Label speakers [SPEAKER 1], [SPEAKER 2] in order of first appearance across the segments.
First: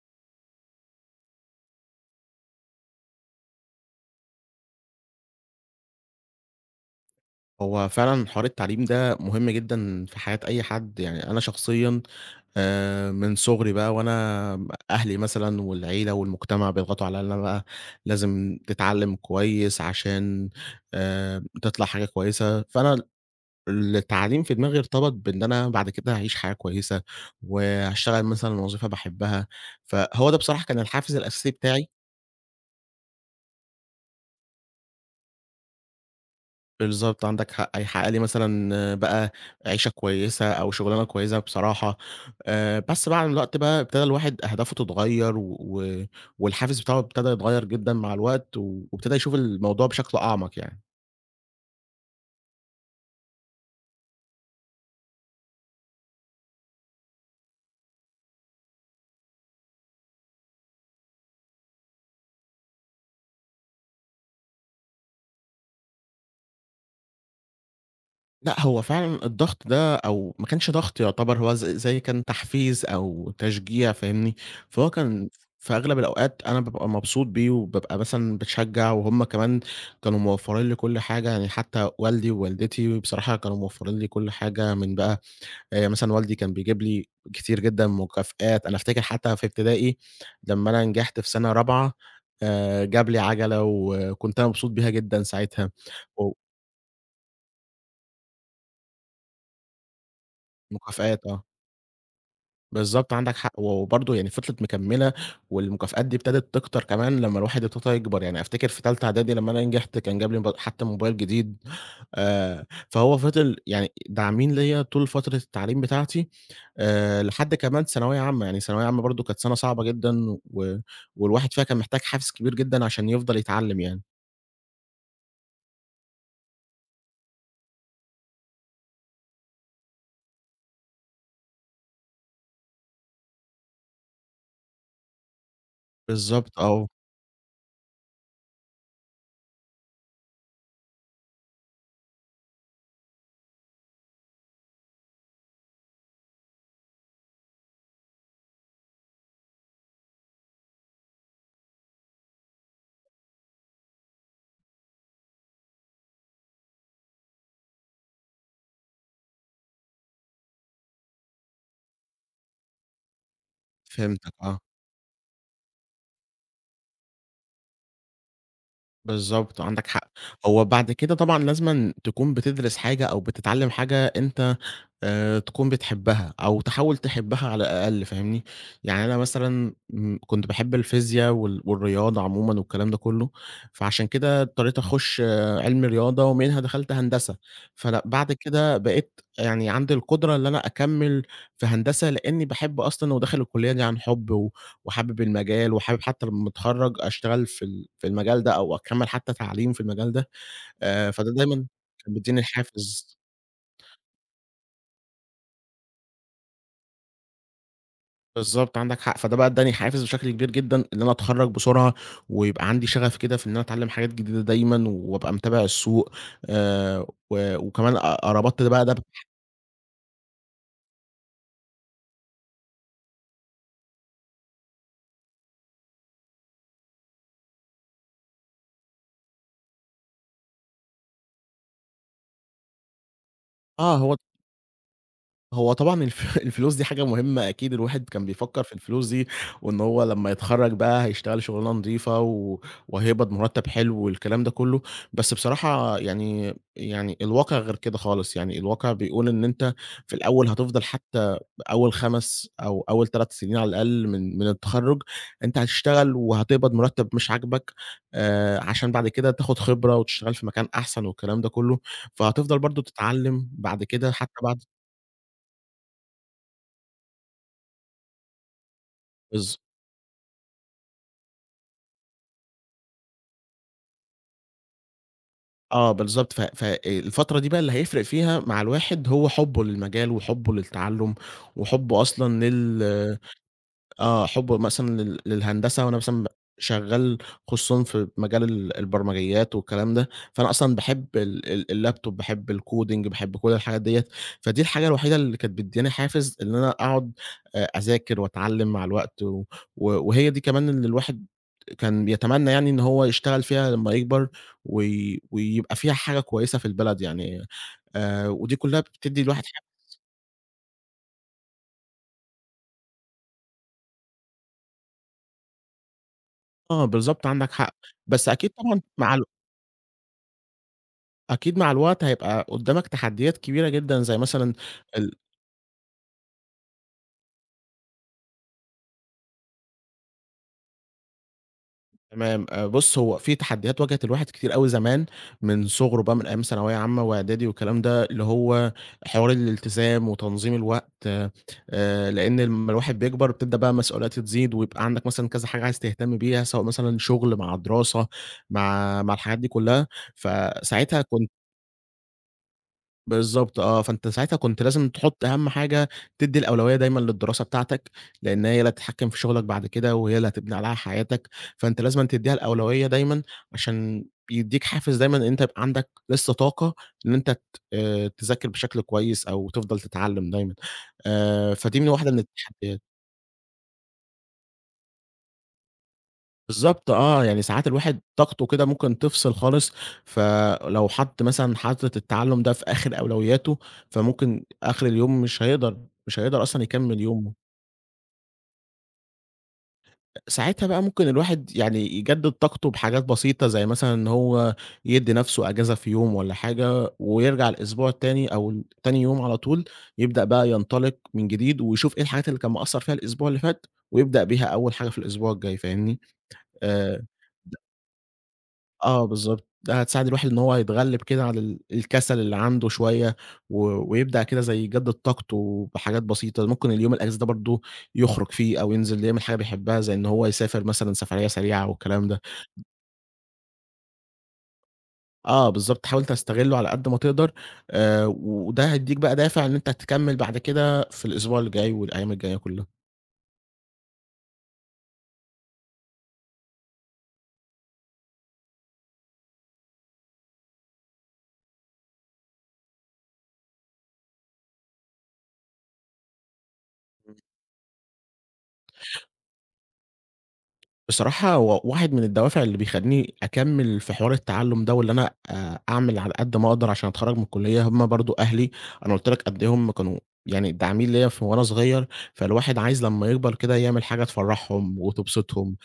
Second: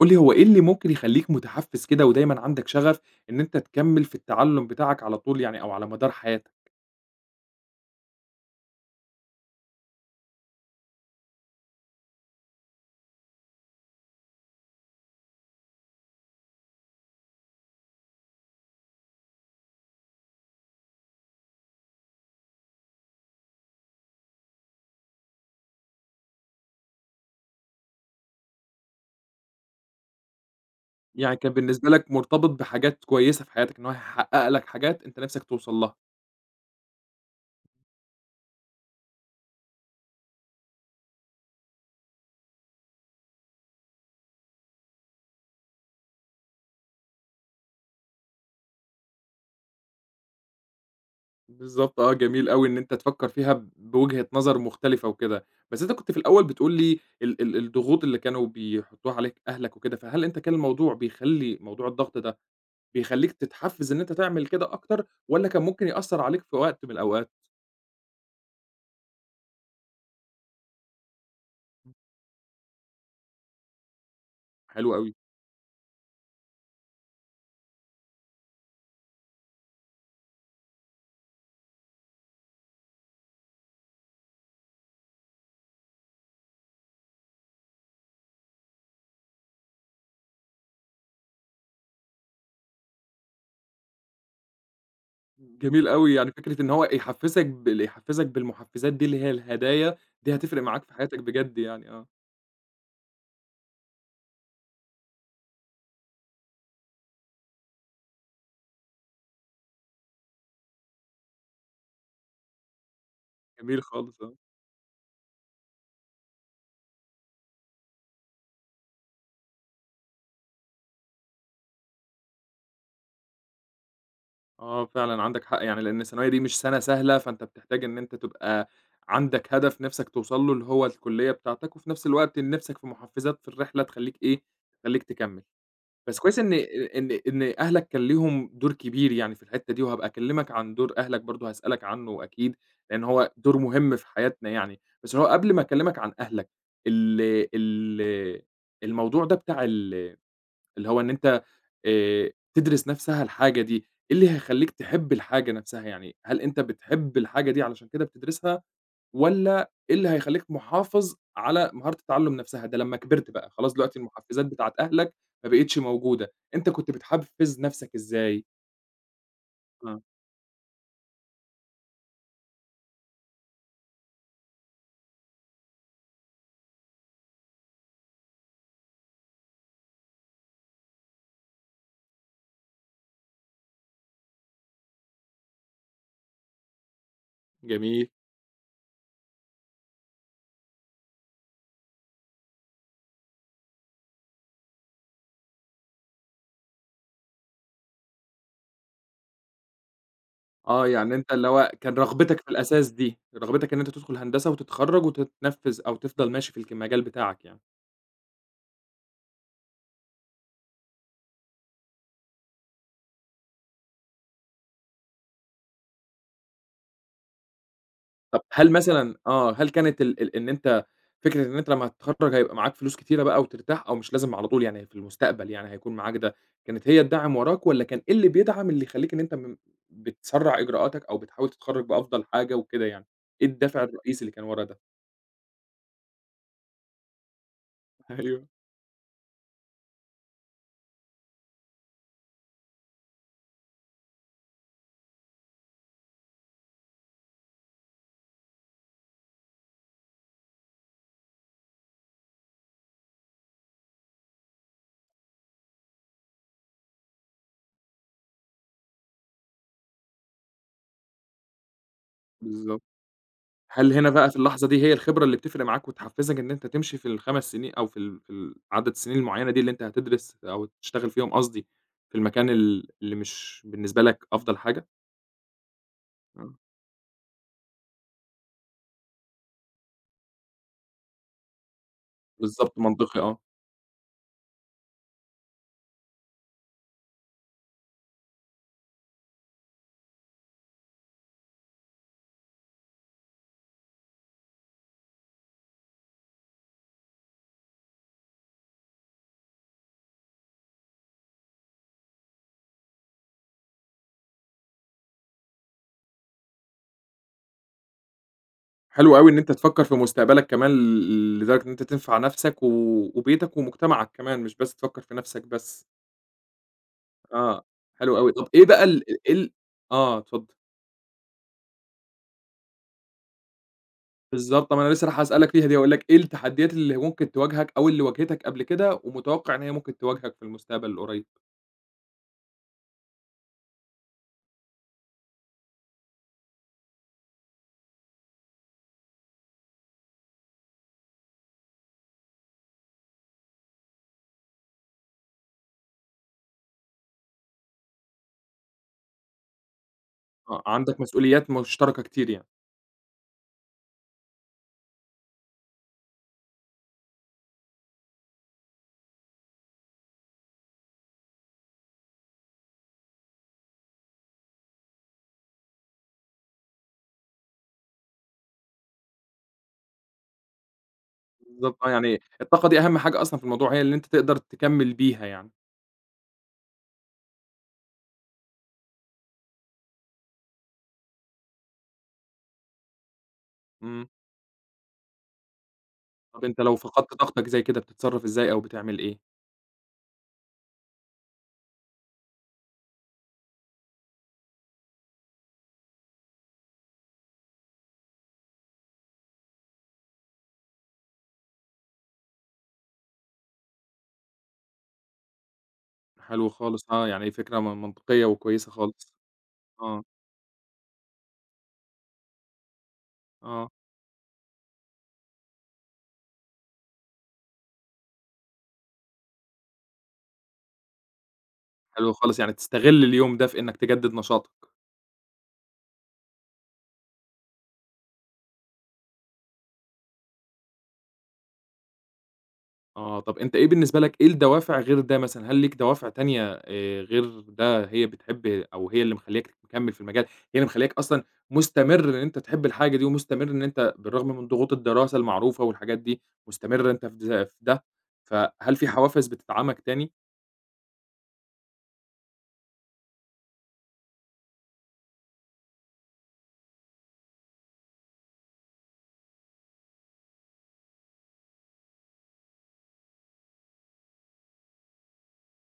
[SPEAKER 1] قُل لي هو إيه اللي ممكن يخلّيك متحفّز كده ودايمًا عندك شغف إن أنت تكمّل في التعلُّم بتاعك على طول يعني أو على مدار حياتك؟
[SPEAKER 2] هو فعلًا حوار التعليم ده مهم جدًا في حياة أي حد، يعني أنا شخصيًا من صغري بقى وأنا أهلي مثلًا والعيلة والمجتمع بيضغطوا عليّا إن أنا بقى لازم تتعلم كويس عشان تطلع حاجة كويسة، فأنا التعليم في دماغي ارتبط بإن أنا بعد كده هاعيش حياة كويسة، وهاشتغل مثلًا وظيفة باحبها، فهو ده بصراحة كان الحافز
[SPEAKER 1] يعني
[SPEAKER 2] الأساسي
[SPEAKER 1] كان بالنسبة
[SPEAKER 2] بتاعي.
[SPEAKER 1] لك مرتبط بحاجات كويسة في حياتك، إن هو هيحقّق لك حاجات أنت نِفْسك توصل لها.
[SPEAKER 2] بالضبط، عندك حق، هيحقق لي مثلًا بقى عيشة كويسة أو شغلانة كويسة بصراحة. بس مع الوقت بقى ابتدى الواحد أهدافه تتغيّر و و والحافز بتاعه ابتدى يتغيّر جدًا مع الوقت، وابتدى يشوف الموضوع بشكل أعمق يعني.
[SPEAKER 1] بالضبط آه، جميل أوي إن أنت تفكّر فيها ب بوجهة نظر مختلفة وكده. بس أنت كنت في الأول بتقول لي ال ال الضغوط اللي كانوا بيحطّوها عليك أهلك وكده، فهل أنت كان الموضوع بيخلّي موضوع الضغط ده بيخلّيك تتحفّز إن أنت تعمل كده أكتر والّا كان ممكن يأثّر عليك في وقت من الأوقات؟
[SPEAKER 2] لأ، هو فعلًا الضغط ده أو ما كانش ضغط يعتبر هو زي كان تحفيز أو تشجيع فاهمني،
[SPEAKER 1] حلو
[SPEAKER 2] فهو
[SPEAKER 1] أوي.
[SPEAKER 2] كان في أغلب الأوقات أنا بابقى مبسوط بيه وبابقى مثلًا باتشجّع وهُم كمان كانوا موفّرين لي كل حاجة، يعني حتى والدي ووالدتي بصراحة كانوا موفّرين لي كل حاجة من بقى مثلًا والدي كان بيجيب لي كتير جدًا مكافآت. أنا أفتكر حتى في ابتدائي لمّا أنا نجحت في سَنة رابعة جاب لي عَجَلة وكنت أنا مبسوط بيها جدًا ساعتها.
[SPEAKER 1] جميل أوي، يعني
[SPEAKER 2] و
[SPEAKER 1] فكرة إن هو يحفّزك يحفّزك بالمحفّزات دي اللي هي الهدايا، دي هتفرق معاك في حياتك
[SPEAKER 2] مكافآت آه.
[SPEAKER 1] بجد يعني آه،
[SPEAKER 2] بالضبط، عندك حق، وبرضه يعني فِضلِت مكمّلة والمكافآت دي ابتدت تكتر كمان لمّا الواحد ابتدى يكبر، يعني أفتكر في تالتة إعدادي لمّا أنا نجحت كان جاب لي حتى موبايل جديد. فهو فِضل
[SPEAKER 1] جميل
[SPEAKER 2] يعني
[SPEAKER 1] خالص آه،
[SPEAKER 2] داعمين ليّا طول فترة التعليم بتاعتي. لحد كمان ثانوية عامة، يعني ثانوية عامة برضه كانت سَنة صعبة جدًا والواحد فيها كان محتاج حافز كبير جدًا عشان يفضل يتعلّم يعني.
[SPEAKER 1] آه فعلًا عندك حق يعني لإن الثانوية دي مش سَنة سهلة، فأنت بتحتاج إن أنت تبقى عندك هدف نِفْسك توصل له اللي هو الكلية بتاعتك، وفي نَفْس الوقت لنِفْسك في محفّزات في الرحلة تخلّيك إيه، تخلّيك تكمّل. بس كويس إن
[SPEAKER 2] بالضبط، آه،
[SPEAKER 1] إن إن أهلك كان ليهم دور كبير يعني في الحتّة دي، وهابقى أكلّمك عن دور أهلك برضه هاسألك عنّه أكيد، لإن هو دور مهم في حياتنا يعني، بس اللي هو قبل ما أكلّمك عن أهلك ال ال الموضوع ده بتاع اللي هو إن أنت تدرس نَفْسها الحاجة دي، إيه اللي هيخلّيك تحب الحاجة نَفْسها؟ يعني هل أنت بتحب الحاجة دي علشان كده بتدرسها؟ والّا إيه اللي هيخلّيك محافظ على مهارة التعلُّم نَفْسها؟ ده لمّا كبرت بقى، خلاص دلوقتي
[SPEAKER 2] فهمتك،
[SPEAKER 1] المحفّزات
[SPEAKER 2] آه.
[SPEAKER 1] بتاعة أهلك ما بقِتش موجودة، أنت كنت بتحفّز نَفْسك إزاي؟
[SPEAKER 2] بالضبط، عندك
[SPEAKER 1] آه،
[SPEAKER 2] حق. هو بعد كده طبعًا لازمًا تكون بتدرس حاجة أو بتتعلّم حاجة أنت تكون بتحبها أو تحاول تحبها على الأقل فاهمني؟ يعني أنا مثلًا كنت باحب الفيزيا والرياضة عمومًا والكلام ده كُلّه، فعشان كده اضطريت أخُش علمي رياضة ومنها دخلت هندسة، فلأ
[SPEAKER 1] جميل.
[SPEAKER 2] بعد كده بقيت يعني عندي القدرة إن أنا أكمّل في هندسة لإنّي باحب أصلًا وداخل الكلية دي عن حُب وحابب المجال وحابب حتى لمّا أتخرّج أشتغل في المجال ده أو أكمّل حتى تعليم في المجال ده.
[SPEAKER 1] آه، يعني
[SPEAKER 2] فده
[SPEAKER 1] أنت اللي
[SPEAKER 2] دايمًا
[SPEAKER 1] هو كان
[SPEAKER 2] كان بيدّيني
[SPEAKER 1] رغبتك في الأساس
[SPEAKER 2] الحافز.
[SPEAKER 1] دي، رغبتك إن أنت تدخُل هندسة وتتخرّج وتتنفّذ أو تفضل ماشي في الك المجال بتاعك يعني.
[SPEAKER 2] بالضبط عندك حق، فده بقى ادّاني حافز بشكل كبير جدًا إن أنا أتخرّج بسرعة ويبقى عندي شغف كده في إن أنا أتعلّم حاجات جديدة دايمًا وأبقى متابع السوق. و وكمان أ أ
[SPEAKER 1] طب
[SPEAKER 2] ربطت ده
[SPEAKER 1] هل
[SPEAKER 2] بقى ده ب
[SPEAKER 1] مثلًا آه، هل كانت ال ال إن أنت فكرة إن أنت لمّا تتخرّج هيبقى معاك فلوس كتيرة بقى وترتاح أو مش لازم على طول يعني في المستقبل يعني هيكون معاك ده، كانت هي الداعم وراك والّا كان إيه اللي بيدعم اللي يخلّيك إن أنت بتسرّع إجراءاتك أو بتحاول تتخرّج بأفضل حاجة وكده يعني؟ إيه الدافع
[SPEAKER 2] آه هو
[SPEAKER 1] الرئيسي اللي كان ورا ده؟
[SPEAKER 2] هو طبعًا الفلوس دي حاجة مهمة أكيد الواحد كان
[SPEAKER 1] أيوه.
[SPEAKER 2] بيفكّر في الفلوس دي، وإن هو لمّا يتخرّج بقى هيشتغل شغلانة نضيفة وهيقبض مرتّب حلو والكلام ده كلّه. بس بصراحة يعني الواقع غير كده خالص، يعني الواقع بيقول إن أنت في الأول هتفضل حتى أول 5 أو أول 3 سنين على الأقل من التخرّج. أنت هتشتغل وهتقبض مرتّب مش عاجبك. عشان بعد كده تاخد خبرة وتشتغل في مكان أحسن والكلام ده كلّه، فهتفضل
[SPEAKER 1] بالضبط.
[SPEAKER 2] برضه تتعلّم بعد
[SPEAKER 1] هل هنا
[SPEAKER 2] كده
[SPEAKER 1] بقى
[SPEAKER 2] حتى
[SPEAKER 1] في
[SPEAKER 2] بعد.
[SPEAKER 1] اللحظة دي هي الخبرة اللي بتفرق معاك وتحفّزك إن أنت تمشي في ال5 سنين أو في عدد السنين المعيّنة
[SPEAKER 2] بالض
[SPEAKER 1] دي اللي أنت هتدرس أو تشتغل فيهم قصدي في المكان اللي مش بالنسبة لك أفضل حاجة؟
[SPEAKER 2] بالضبط،
[SPEAKER 1] آه.
[SPEAKER 2] فالفترة دي بقى اللي هيفرق فيها مع الواحد هو حُبّه للمجال وحُبّه للتعلُّم وحُبّه أصلًا
[SPEAKER 1] بالضبط،
[SPEAKER 2] لل
[SPEAKER 1] منطقي آه.
[SPEAKER 2] آه، حُبّه مثلًا للهندسة، وأنا مثلًا شغّال خصوصًا في مجال البرمجيات والكلام ده. فأنا أصلًا باحب ال ال الLaptop باحب الcoding باحب كل الحاجات ديّة، فدي الحاجة الوحيدة اللي كانت بتدّيني حافز إن أنا أقعد أذاكر وأتعلّم مع الوقت وهي دي كمان اللي الواحد كان بيتمنى يعني إن هو يشتغل فيها لمّا يكبر ويبقى فيها حاجة كويسة في البلد يعني. ودي كلّها
[SPEAKER 1] حلو
[SPEAKER 2] بتدّي
[SPEAKER 1] أوي إن
[SPEAKER 2] الواحد
[SPEAKER 1] أنت تفكّر
[SPEAKER 2] حافز.
[SPEAKER 1] في مستقبلك كمان لدرجة إن أنت تنفع نَفْسك و وبيتك ومجتمعك كمان، مش بس تفكّر في نَفْسك بس.
[SPEAKER 2] آه، بالضبط عندك
[SPEAKER 1] آه،
[SPEAKER 2] حق.
[SPEAKER 1] حلو
[SPEAKER 2] بس
[SPEAKER 1] أوي. طَب
[SPEAKER 2] أكيد
[SPEAKER 1] إيه
[SPEAKER 2] طبعًا
[SPEAKER 1] بقى ال
[SPEAKER 2] مع
[SPEAKER 1] ال
[SPEAKER 2] ال
[SPEAKER 1] إيه ال آه، اتفضل.
[SPEAKER 2] أكيد مع الوقت هيبقى قدّامك تحديات كبيرة جدًا زي مثلًا
[SPEAKER 1] بالضبط، ما أنا لسه
[SPEAKER 2] ال
[SPEAKER 1] رايح أسألك فيها دي، هاقول لك إيه التحديات اللي ممكن تواجهك أو اللي واجهتك قبل كده ومتوقع إن هي ممكن تواجهك في المستقبل القريب؟
[SPEAKER 2] تمام. بُص هو في تحديات واجهت الواحد كتير أوي زمان، من صغره بقى من أيام ثانوية عامة وإعدادي والكلام ده، اللي هو حوار الالتزام وتنظيم الوقت. لإن لمّا الواحد بيكبر بتبدأ بقى مسؤوليات تزيد، ويبقى عندك مثلًا كذا حاجة عايز تهتم بيها، سواء مثلًا شغل مع دراسة مع الحاجات دي كلها،
[SPEAKER 1] آه، عندك
[SPEAKER 2] فساعتها كنت.
[SPEAKER 1] مسؤوليات مشتركة كتير يعني.
[SPEAKER 2] بالضبط آه، فأنت ساعتها كنت لازم تحط أهم حاجة تدّي الأولوية دايمًا للدراسة بتاعتك، لإن هي اللي هتتحكم في شغلك بعد كده، وهي اللي هتبني عليها حياتك، فأنت لازمًا تدّيها الأولوية دايمًا عشان يدّيك حافز دايمًا إن أنت يبقى عندك لسه طاقة إن أنت ت تذاكر بشكل كويس أو تفضل تتعلّم دايمًا. فدي
[SPEAKER 1] بالضبط
[SPEAKER 2] من
[SPEAKER 1] آه،
[SPEAKER 2] واحدة من
[SPEAKER 1] يعني الطاقة دي
[SPEAKER 2] التحديات.
[SPEAKER 1] أهَم حاجة أصلًا في الموضوع، هي اللي أنت تقدر تكمّل بيها يعني.
[SPEAKER 2] بالضبط آه، يعني ساعات الواحد طاقته كده ممكن تفصل خالص، فلو حَط مثلًا حاطط التعلُّم ده في آخر أولوياته،
[SPEAKER 1] إمم.
[SPEAKER 2] فممكن آخر اليوم مش هيقدر
[SPEAKER 1] طَب أنت
[SPEAKER 2] أصلًا
[SPEAKER 1] لو
[SPEAKER 2] يكمّل
[SPEAKER 1] فقدت
[SPEAKER 2] يومه.
[SPEAKER 1] طاقتك زي كده بتتصرّف إزاي أو بتعمل إيه؟
[SPEAKER 2] ساعتها بقى ممكن الواحد يعني يجدد طاقته بحاجات بسيطة، زي مثلًا إن هو يدّي نَفْسه أجازة في يوم والّا حاجة، ويرجع الأسبوع التاني أو تاني يوم على طول يبدأ بقى ينطلق من جديد، ويشوف إيه الحاجات اللي كان مقصّر فيها الأسبوع اللي فات، ويبدأ بيها أول حاجة في الأسبوع الجاي، فاهمني؟
[SPEAKER 1] حلو خالص
[SPEAKER 2] آآ
[SPEAKER 1] آه، يعني فكرة منطقية وكويسة
[SPEAKER 2] آه
[SPEAKER 1] خالص.
[SPEAKER 2] بالضبط، ده
[SPEAKER 1] آه،
[SPEAKER 2] هتساعد الواحد إن هو يتغلِّب كده على الكسل اللي عنده شوية، و
[SPEAKER 1] آه،
[SPEAKER 2] ويبدأ كده زي يجدِّد طاقته بحاجات بسيطة، ممكن اليوم الأجازة ده برضه يخرج فيه أو ينزل يعمل حاجة بيحبها، زي إن هو يسافر مثلًا سفرية سريعة والكلام
[SPEAKER 1] حلو
[SPEAKER 2] ده.
[SPEAKER 1] خالص، يعني تستغل اليوم ده في إنّك تجدد نشاطك.
[SPEAKER 2] آه بالضبط، حاول تستغلّه على قد ما تقدر. وده هيدّيك بقى دافع إن أنت تكمّل بعد كده في الأسبوع اللي جاي والأيام الجاية كلّها.
[SPEAKER 1] آه، طَب أنت إيه بالنسبة لك إيه الدوافع غير ده مثلًا، هل ليك دوافع تانية غير ده هي بتحب أو هي اللي مخلّياك مكمّل في المجال، هي اللي مخلّياك أصلًا مستمر إن أنت تحب الحاجة دي ومستمر إن أنت بالرغم من ضغوط الدراسة المعروفة والحاجات دي، مستمر أنت في ده، فهل في حوافز بتدعمك تاني؟
[SPEAKER 2] بصراحة هو واحد من الدوافع اللي بيخلّيني أكمّل في حوار التعلُّم ده واللي أنا أعمل على قد ما أقدر عشان أتخرّج من الكُلّية هم برضه أهلي. أنا قُلت لك قد إيه هم كانوا يعني داعمين ليّا وأنا صغير، فالواحد عايز لمّا يكبر كده يعمل حاجة تفرّحهم وتبسطهم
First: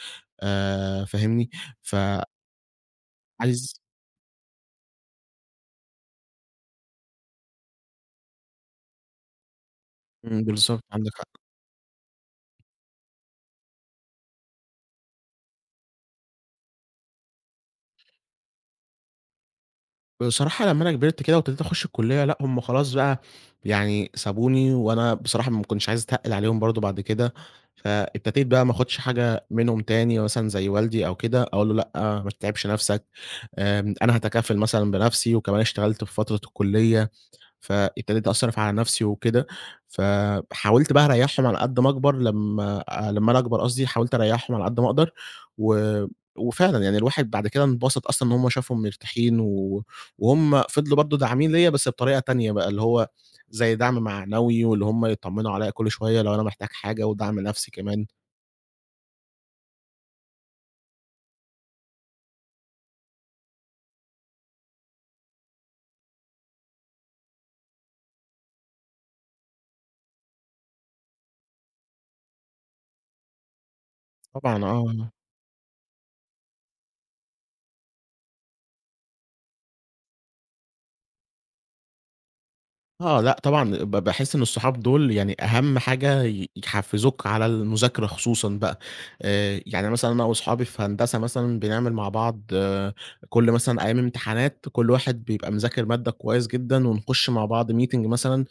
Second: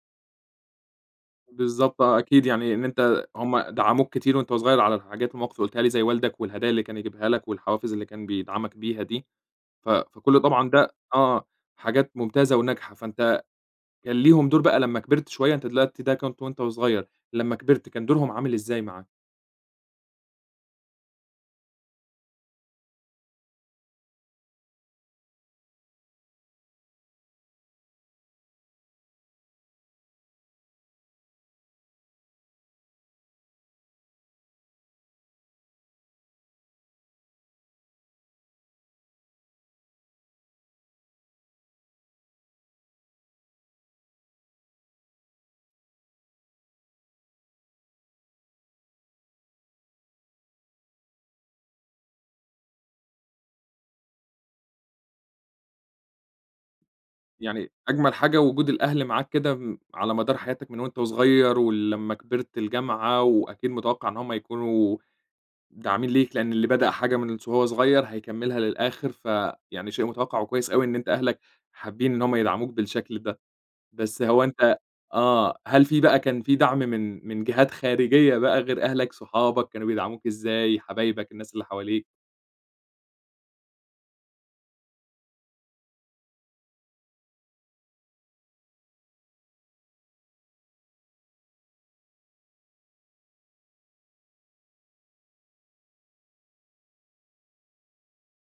[SPEAKER 2] فاهمني؟
[SPEAKER 1] بالضبط آه، أكيد يعني إن أنت هم
[SPEAKER 2] فعايز.
[SPEAKER 1] دعموك كتير وأنت صغير على الحاجات والمواقف اللي قُلتها لي زي والدك والهدايا اللي كان يجيبها لك والحوافز اللي كان بيدعمك بيها دي، فكل طبعًا
[SPEAKER 2] بالضبط
[SPEAKER 1] ده
[SPEAKER 2] عندك.
[SPEAKER 1] آه، حاجات ممتازة وناجحة، فأنت كان ليهم دور بقى لمّا كبرت شوية، أنت دلوقتي ده كنت وأنت صغير، لمّا كبرت كان دورهم عامل إزاي معاك؟
[SPEAKER 2] بصراحة لمّا أنا كبرت كده وابتديت أخُش الكُلّية، لأ هم خلاص بقى يعني سابوني، وأنا بصراحة ما كنتش عايز أتقِّل عليهم برضه بعد كده، فابتديت بقى ما آخُدش حاجة منهم تاني مثلًا زي والدي أو كده، أقول له: "لأ ما تتعبش نَفْسك، أنا هاتكفّل مثلًا بنَفْسي." وكمان اشتغلت في فترة الكُلّية، فابتديت أصرف على نفسي وكده، فحاولت بقى أريّحهم على قد ما أكبر لمّا أنا أكبر قصدي، حاولت أريّحهم على قد ما أقدر، و وفعلًا يعني الواحد بعد كده انبسط أصلًا إن هم شافهم مرتاحين، وهم فضلوا برضه داعمين ليّا بس بطريقة تانية بقى، اللي هو زي دعم معنوي واللي هم يطمنوا عليّا كل شوية لو أنا محتاج حاجة، ودعم
[SPEAKER 1] يعني
[SPEAKER 2] نفسي كمان.
[SPEAKER 1] أجمل حاجة وجود الأهل معاك كده م على مدار حياتك من وأنت صغير ولمّا كبرت الجامعة، وأكيد متوقع إن هم يكونوا داعمين ليك، لإن اللي بدأ حاجة من س وهو صغير هيكمّلها للآخر، فيعني شيء متوقّع وكويس أوي إن أنت أهلك حابين إن هم يدعموك بالشكل ده، بس هو
[SPEAKER 2] طبعًا
[SPEAKER 1] أنت
[SPEAKER 2] آه.
[SPEAKER 1] آه، هل في بقى كان في دعم من جهات خارجية بقى غير أهلك، صحابك كانوا بيدعموك إزاي، حبايبك، الناس اللي حواليك؟
[SPEAKER 2] آه، لأ طبعًا باحس إن الصحاب دول يعني أهم حاجة يحفّزوك على المذاكرة خصوصًا بقى. يعني مثلًا أنا وأصحابي في هندسة مثلًا بنعمل مع بعض كل مثلًا أيام امتحانات كل واحد بيبقى مذاكر مادة كويس جدًا ونخش مع بعض meeting مثلًا،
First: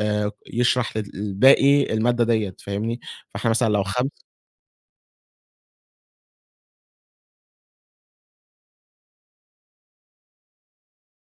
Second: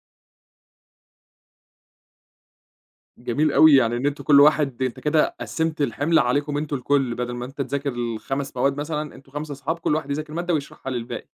[SPEAKER 2] يشرح للباقي المادة ديّة فاهمني؟ فإحنا
[SPEAKER 1] جميل
[SPEAKER 2] مثلًا
[SPEAKER 1] أوي،
[SPEAKER 2] لو
[SPEAKER 1] يعني إن أنتم
[SPEAKER 2] 5.
[SPEAKER 1] كل واحد أنت كده قسّمت الحِمل عليكم أنتم الكل، بدل ما أنت تذاكر ال5 مواد مثلًا، أنتم 5 أصحاب كل واحد يذاكر مادة ويشرحها للباقي،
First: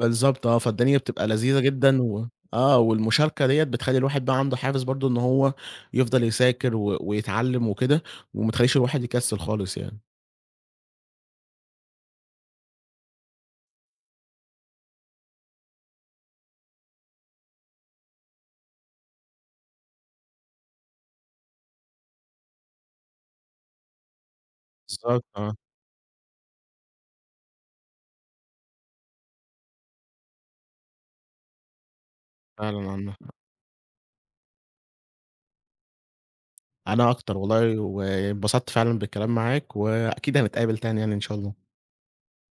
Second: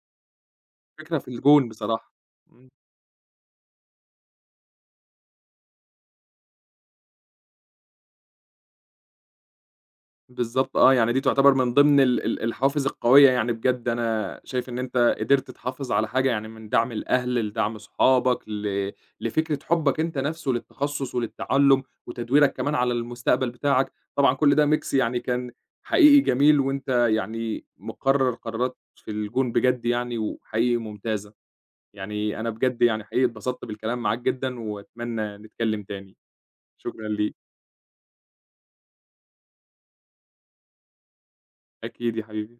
[SPEAKER 2] بالضبط آه، فالدنيا
[SPEAKER 1] فكرة
[SPEAKER 2] بتبقى
[SPEAKER 1] في
[SPEAKER 2] لذيذة
[SPEAKER 1] الجون
[SPEAKER 2] جدًا
[SPEAKER 1] بصراحة. إمم.
[SPEAKER 2] آه، والمشاركة ديّة بتخلّي الواحد بقى عنده حافز برضه إن هو يفضل يذاكر ويتعلّم وكده، وما تخلّيش الواحد يكسّل خالص يعني.
[SPEAKER 1] بالضبط آه، يعني دي تعتبر من ضمن ال ال الحوافز القوية يعني بجد، أنا شايف إن أنت قدرت تحافظ على حاجة يعني من دعم الأهل، لدعم صحابك، لفكرة حُبك أنت نفسه للتخصص وللتعلُّم، وتدويرك كمان على المستقبل بتاعك، طبعًا كل ده mix يعني
[SPEAKER 2] بالضبط
[SPEAKER 1] كان
[SPEAKER 2] آه،
[SPEAKER 1] حقيقي جميل، وأنت يعني مقرّر قرارات في الجون بجد يعني وحقيقي ممتازة، يعني أنا بجد
[SPEAKER 2] فعلًا
[SPEAKER 1] يعني
[SPEAKER 2] عندك
[SPEAKER 1] حقيقي
[SPEAKER 2] حق.
[SPEAKER 1] اتبسطت بالكلام معاك جدًا، وأتمنى نتكلّم تاني، شكرًا
[SPEAKER 2] أنا
[SPEAKER 1] ليك،
[SPEAKER 2] أكتر والله وانبسطت فعلًا بالكلام معاك، وأكيد هنتقابل تاني يعني إن شاء الله.
[SPEAKER 1] أكيد يا حبيبي.